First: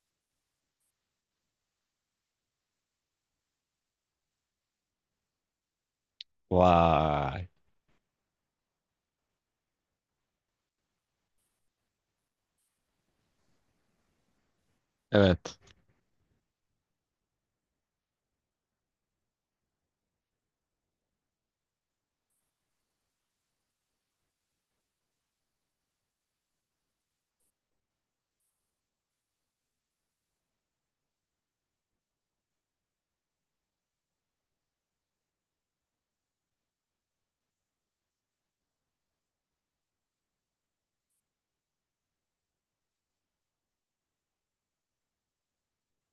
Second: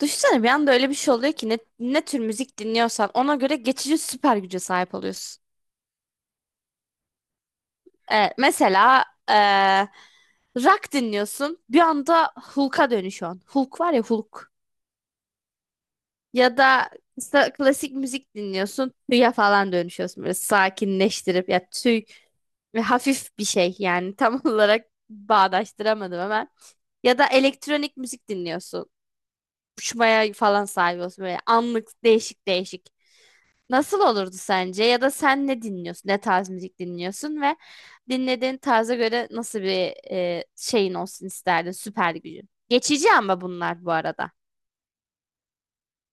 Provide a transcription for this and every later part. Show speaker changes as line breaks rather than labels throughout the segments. Düşünsene bir anda öyle bir şey oluyor ki ne tür müzik dinliyorsan ona göre geçici süper güce sahip oluyorsun.
Vay.
Evet, mesela rock dinliyorsun bir anda Hulk'a dönüşüyorsun. Hulk var ya Hulk.
Evet.
Ya da klasik müzik dinliyorsun tüye falan dönüşüyorsun böyle sakinleştirip ya tüy ve hafif bir şey yani tam olarak bağdaştıramadım hemen. Ya da elektronik müzik dinliyorsun. Uçmaya falan sahip olsun böyle anlık değişik değişik. Nasıl olurdu sence? Ya da sen ne dinliyorsun? Ne tarz müzik dinliyorsun ve dinlediğin tarza göre nasıl bir şeyin olsun isterdin? Süper gücün. Geçici ama bunlar bu arada.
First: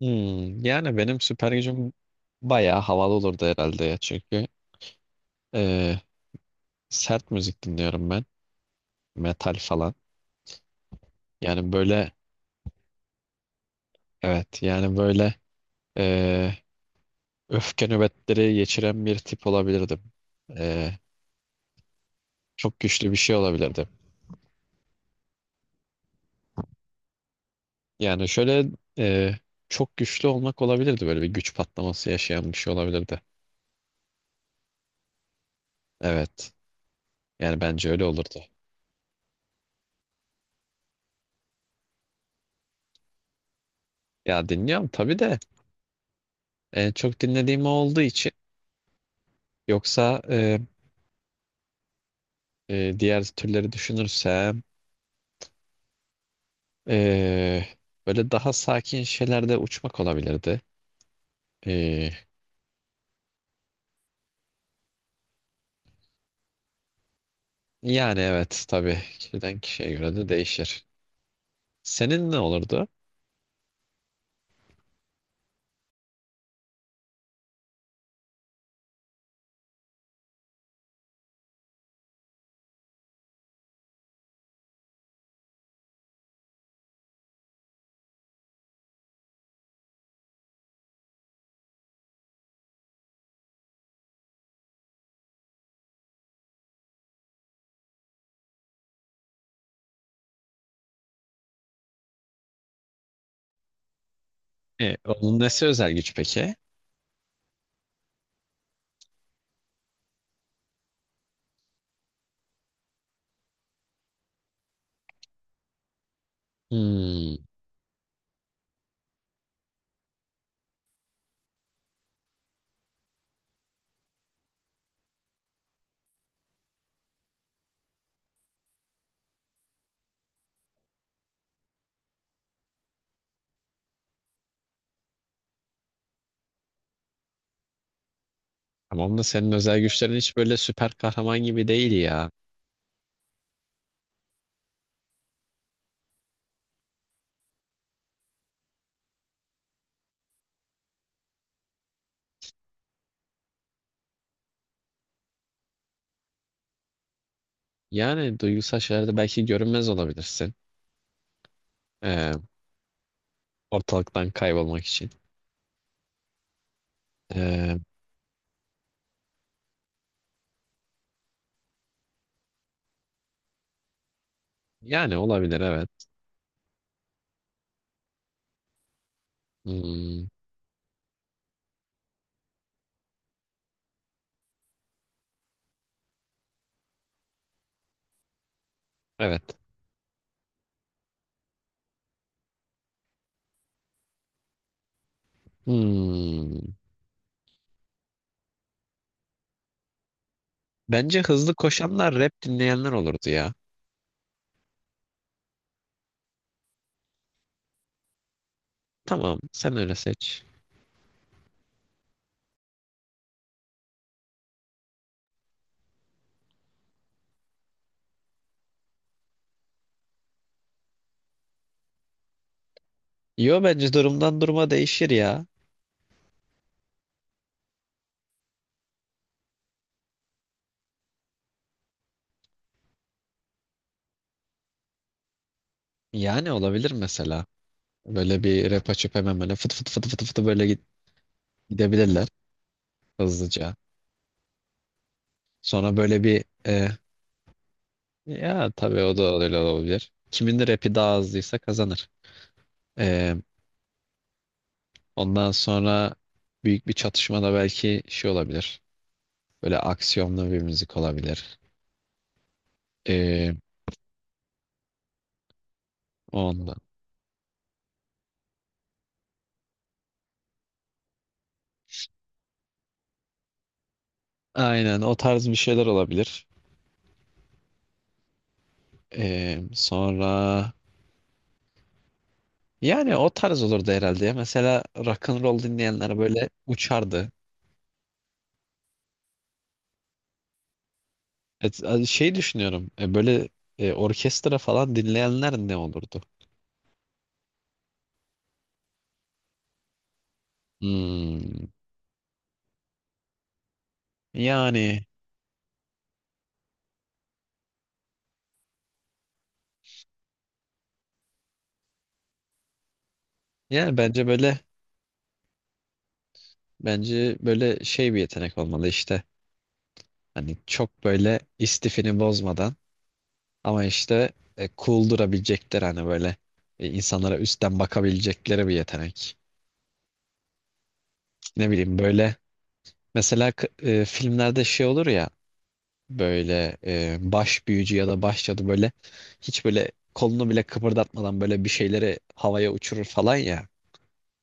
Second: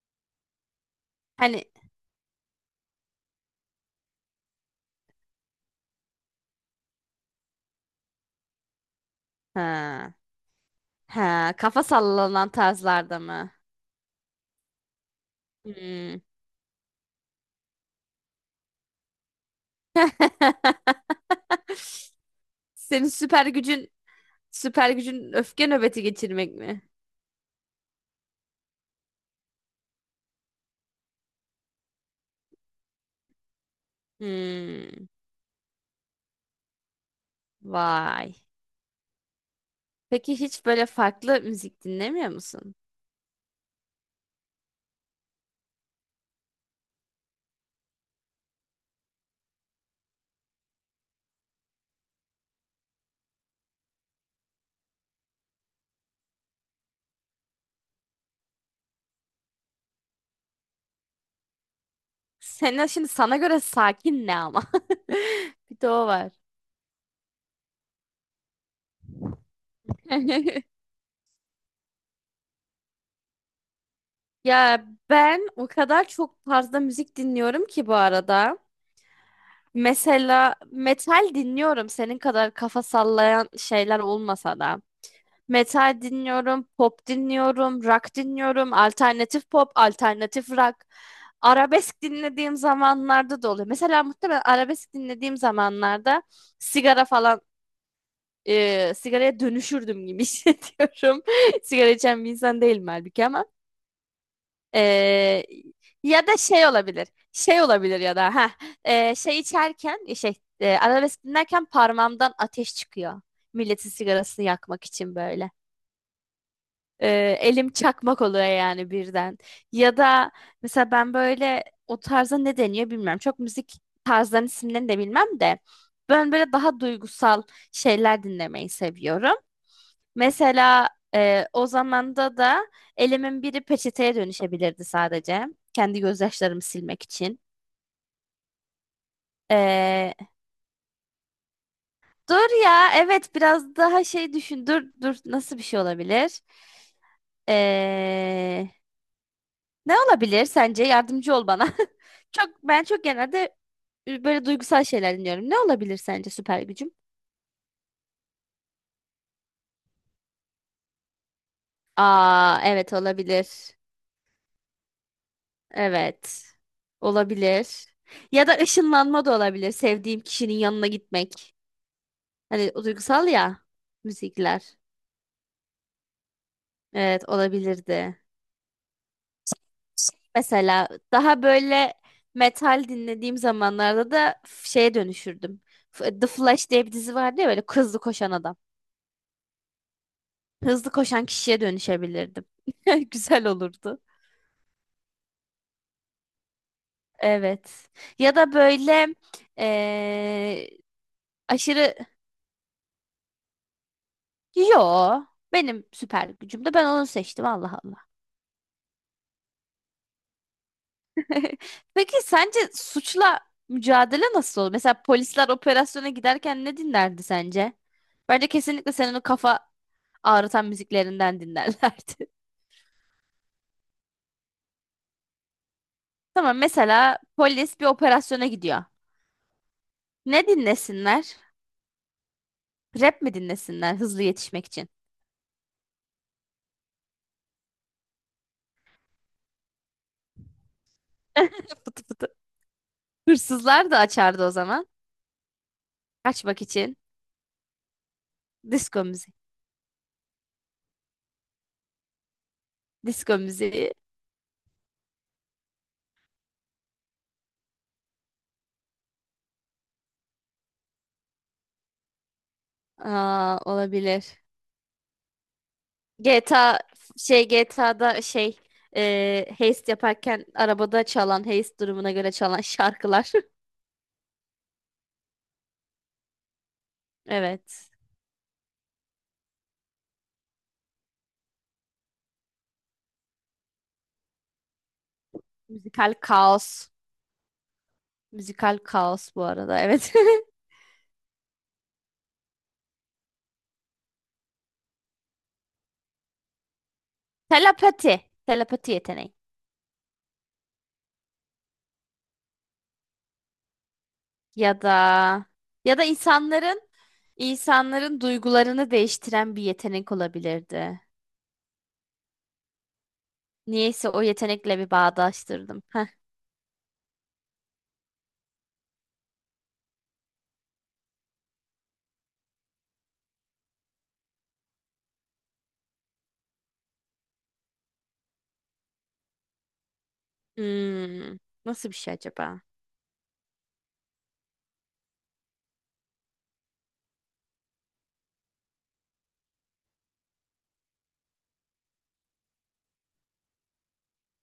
Hmm, yani benim süper
Hani
gücüm bayağı havalı olurdu herhalde ya çünkü eee, sert müzik dinliyorum ben. Metal falan.
ha, ha,
Yani
kafa
böyle
sallanan tarzlarda mı?
evet yani böyle
Hmm.
eee, öfke nöbetleri geçiren bir tip olabilirdim. Eee, çok
Senin
güçlü bir şey
süper
olabilirdim.
gücün süper gücün öfke nöbeti geçirmek mi?
Yani şöyle eee, çok güçlü olmak olabilirdi, böyle bir güç patlaması yaşayan bir şey olabilirdi.
Hmm.
Evet. Yani bence öyle
Vay.
olurdu.
Peki hiç böyle farklı müzik dinlemiyor musun?
Ya dinliyorum tabii de, en çok dinlediğim o olduğu için. Yoksa diğer türleri düşünürsem, e, böyle daha sakin şeylerde uçmak olabilirdi. E,
Senin şimdi sana göre sakin ne ama? Bir de o var.
yani evet tabii kişiden kişiye göre de değişir. Senin ne olurdu?
Ya ben o kadar çok fazla müzik dinliyorum ki bu arada. Mesela metal dinliyorum senin kadar kafa sallayan şeyler olmasa da. Metal dinliyorum, pop dinliyorum, rock dinliyorum, alternatif pop, alternatif rock. Arabesk dinlediğim zamanlarda da oluyor. Mesela muhtemelen arabesk dinlediğim zamanlarda sigara falan sigaraya dönüşürdüm gibi hissediyorum. Sigara içen bir insan değilim halbuki ama.
Onun
Ee,
nesi özel güç
ya da
peki?
şey olabilir. Şey olabilir ya da ha şey içerken şey arabesk dinlerken parmağımdan ateş çıkıyor. Milletin sigarasını yakmak için böyle.
Hmm,
Elim çakmak oluyor yani birden. Ya da mesela ben böyle o tarza ne deniyor bilmiyorum. Çok müzik tarzlarının isimlerini de bilmem de ben böyle daha duygusal şeyler dinlemeyi seviyorum. Mesela o zamanda da elimin biri peçeteye dönüşebilirdi sadece. Kendi gözyaşlarımı silmek için.
tamam da senin özel
E,
güçlerin hiç böyle süper kahraman gibi değil ya.
dur ya evet biraz daha şey düşün. Dur dur nasıl bir şey olabilir? E, ne olabilir sence? Yardımcı ol bana. Ben çok genelde böyle duygusal şeyler dinliyorum. Ne olabilir sence süper gücüm?
Yani duygusal şeylerde belki görünmez olabilirsin. E,
Aa evet olabilir.
ortalıktan kaybolmak için.
Evet.
E,
Olabilir. Ya da ışınlanma da olabilir. Sevdiğim kişinin yanına gitmek. Hani o duygusal ya müzikler.
yani olabilir evet.
Evet olabilirdi.
Hmm,
Mesela daha böyle metal dinlediğim zamanlarda da şeye dönüşürdüm. The Flash diye bir dizi vardı ya böyle hızlı koşan adam.
evet.
Hızlı koşan kişiye dönüşebilirdim. Güzel olurdu.
Hmm.
Evet. Ya da böyle eee,
Bence hızlı
aşırı
koşanlar rap dinleyenler olurdu ya.
Yo. Benim süper gücüm de ben onu seçtim Allah Allah.
Tamam, sen öyle seç.
Peki sence suçla mücadele nasıl olur? Mesela polisler operasyona giderken ne dinlerdi sence? Bence kesinlikle senin o kafa ağrıtan müziklerinden dinlerlerdi.
Yo, bence durumdan duruma değişir ya.
Tamam mesela polis bir operasyona gidiyor. Ne dinlesinler? Rap mi dinlesinler hızlı yetişmek için?
Yani olabilir mesela. Böyle bir rap açıp hemen böyle fıt fıt fıt fıt fıt böyle
Fıtı fıtı.
gidebilirler hızlıca.
Hırsızlar da açardı o zaman.
Sonra böyle bir
Kaçmak için.
ya tabii
Disko
o da
müziği.
öyle olabilir. Kimin de rapi daha hızlıysa kazanır. E,
Disko müziği.
ondan sonra büyük bir çatışmada belki şey olabilir. Böyle aksiyonlu bir müzik olabilir. E,
Aa, olabilir.
ondan.
GTA şey GTA'da şey heist yaparken arabada çalan heist durumuna göre çalan şarkılar.
Aynen o tarz bir şeyler olabilir.
Evet.
Sonra yani o tarz olurdu herhalde ya. Mesela rock and roll
Müzikal
dinleyenler böyle
kaos.
uçardı.
Müzikal kaos bu arada. Evet.
Et, şey düşünüyorum. Böyle orkestra falan dinleyenler ne olurdu?
Telepati. Telepati yeteneği.
Hmm,
Ya da
yani
ya da insanların duygularını değiştiren bir yetenek olabilirdi.
yani
Niyeyse o
bence böyle
yetenekle bir bağdaştırdım. Heh.
bence böyle şey bir yetenek olmalı işte. Hani çok böyle istifini bozmadan ama işte cool durabilecekler, hani böyle insanlara üstten bakabilecekleri bir yetenek.
Hmm.
Ne
Nasıl bir
bileyim
şey
böyle
acaba?
mesela filmlerde şey olur ya, böyle baş büyücü ya da baş cadı böyle hiç böyle kolunu bile kıpırdatmadan böyle bir şeyleri havaya uçurur falan ya.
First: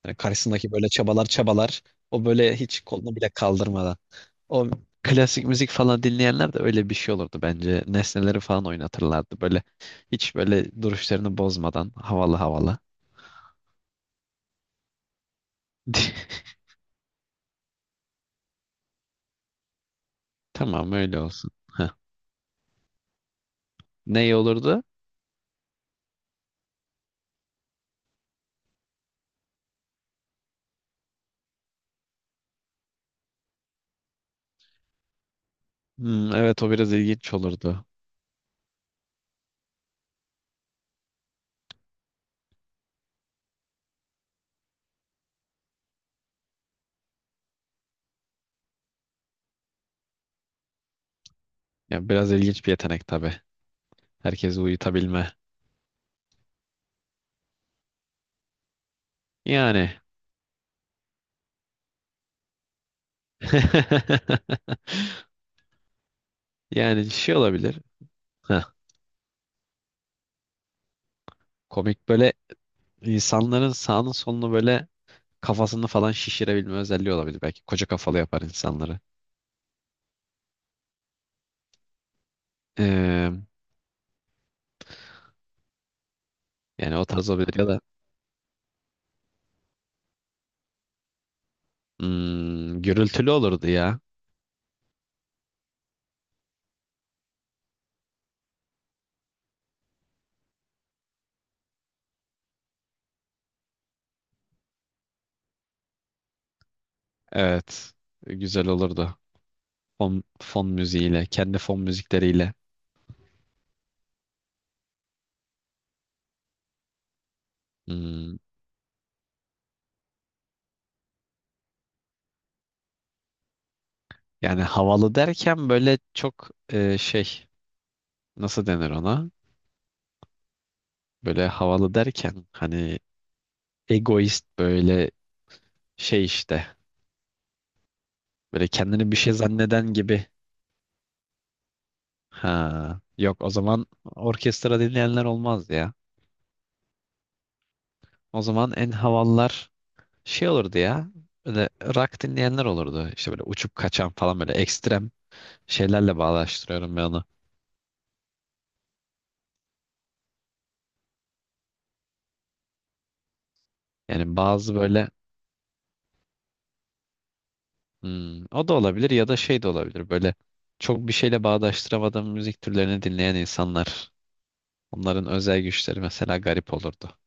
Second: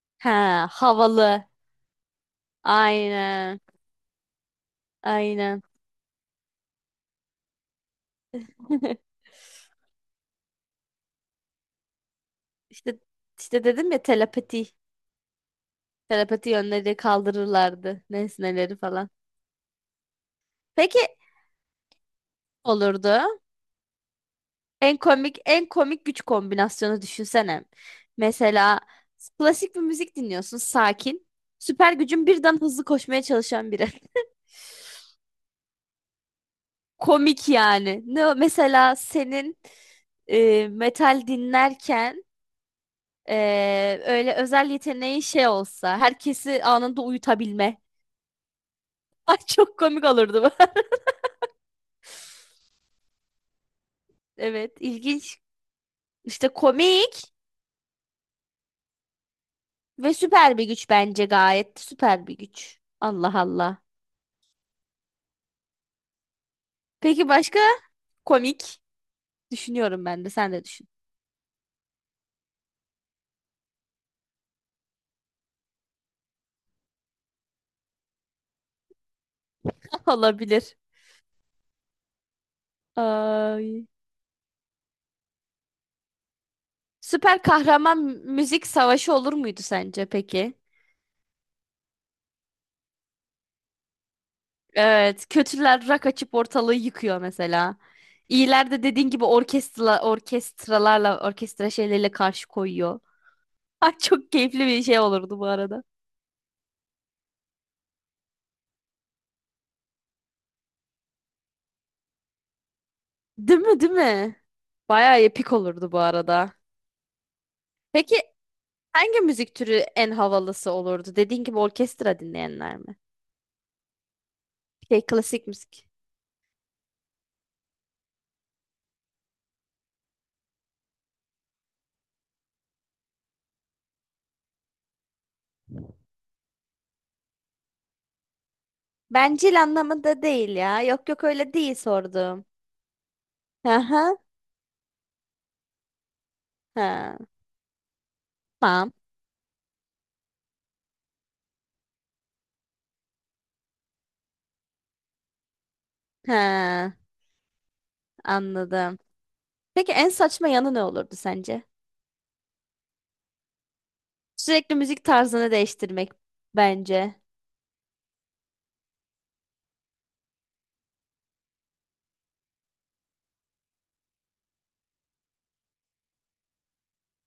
Yani
Ha,
karşısındaki böyle çabalar
havalı.
çabalar, o böyle hiç kolunu bile
Aynen.
kaldırmadan. O klasik
Aynen.
müzik falan dinleyenler de öyle bir şey olurdu bence. Nesneleri falan oynatırlardı böyle hiç böyle duruşlarını bozmadan havalı havalı.
İşte işte dedim ya telepati. Telepati yönleri kaldırırlardı. Nesneleri falan.
Tamam
Peki
öyle olsun. Heh.
olurdu.
Ne iyi olurdu?
En komik en komik güç kombinasyonu düşünsene. Mesela klasik bir müzik dinliyorsun sakin. Süper gücün birden hızlı koşmaya çalışan biri.
Hmm, evet o biraz ilginç
Komik
olurdu.
yani. Mesela senin metal dinlerken öyle özel yeteneği şey olsa herkesi anında uyutabilme. Ay çok komik olurdu bu.
Ya biraz ilginç bir yetenek tabii. Herkesi
Evet,
uyutabilme.
ilginç. İşte komik
Yani
ve süper bir güç bence gayet süper bir güç. Allah Allah.
yani
Peki
şey
başka
olabilir. Heh,
komik düşünüyorum ben de sen de düşün.
komik böyle insanların sağını solunu böyle kafasını falan şişirebilme özelliği olabilir. Belki koca kafalı yapar insanları.
Olabilir.
Ee,
Ay.
yani o tarz
Süper
olabilir ya da
kahraman müzik savaşı olur muydu sence peki?
hmm, gürültülü olurdu ya.
Evet, kötüler rak açıp ortalığı yıkıyor mesela. İyiler de dediğin gibi orkestralarla orkestra şeyleriyle karşı koyuyor. Ay çok keyifli bir şey olurdu bu arada.
Evet. Güzel olurdu. Fon, fon müziğiyle, kendi fon müzikleriyle.
Değil mi, değil mi? Bayağı epik olurdu bu arada. Peki
Hmm,
hangi müzik türü en havalısı olurdu? Dediğin gibi orkestra dinleyenler mi?
yani
Şey
havalı
klasik
derken
müzik.
böyle çok şey, nasıl denir ona? Böyle havalı derken hani egoist böyle şey işte. Böyle kendini bir şey
Bencil
zanneden
anlamında
gibi.
değil ya. Yok yok öyle değil sordum.
Ha, yok o zaman
Aha,
orkestra dinleyenler olmaz ya.
ha,
O zaman en
tamam.
havalılar şey olurdu ya. Böyle rock dinleyenler olurdu. İşte böyle uçup kaçan falan böyle ekstrem şeylerle bağdaştırıyorum
Ha,
ben onu.
anladım. Peki en saçma yanı ne olurdu sence?
Yani bazı
Sürekli müzik
böyle
tarzını değiştirmek bence.
hmm, o da olabilir ya da şey de olabilir. Böyle çok bir şeyle bağdaştıramadığım müzik türlerini dinleyen insanlar. Onların özel güçleri mesela garip olurdu.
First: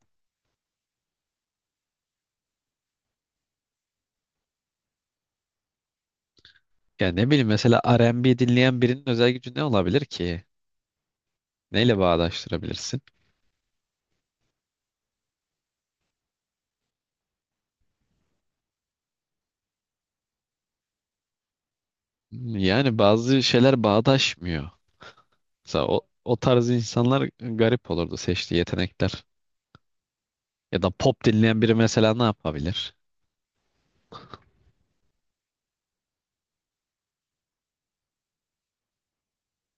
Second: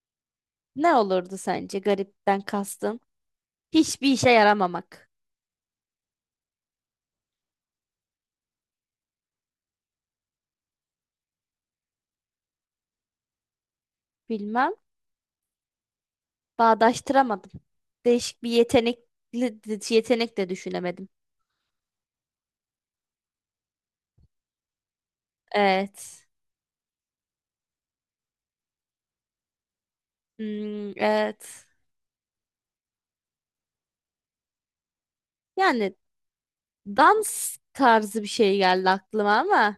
Ne olurdu sence garipten kastın? Hiçbir işe yaramamak.
Yani ne bileyim, mesela R&B dinleyen birinin özel gücü ne olabilir ki? Neyle bağdaştırabilirsin?
Bilmem. Bağdaştıramadım. Değişik bir yetenekli, yetenek de düşünemedim.
Yani bazı şeyler bağdaşmıyor. Mesela o,
Evet.
o tarz insanlar garip olurdu seçtiği yetenekler. Ya da
Hmm,
pop dinleyen
evet.
biri mesela ne yapabilir?
Yani dans tarzı bir şey geldi aklıma ama.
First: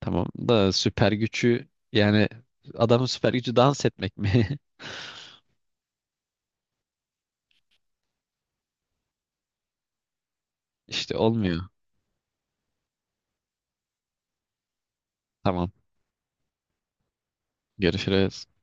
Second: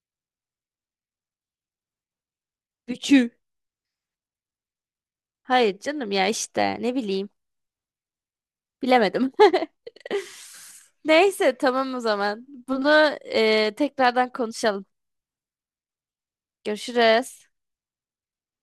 Tamam da süper gücü yani adamın
Üçü.
süper gücü dans etmek mi?
Hayır canım ya işte ne bileyim. Bilemedim.
İşte
Neyse
olmuyor.
tamam o zaman. Bunu tekrardan konuşalım.
Tamam.
Görüşürüz.
Görüşürüz.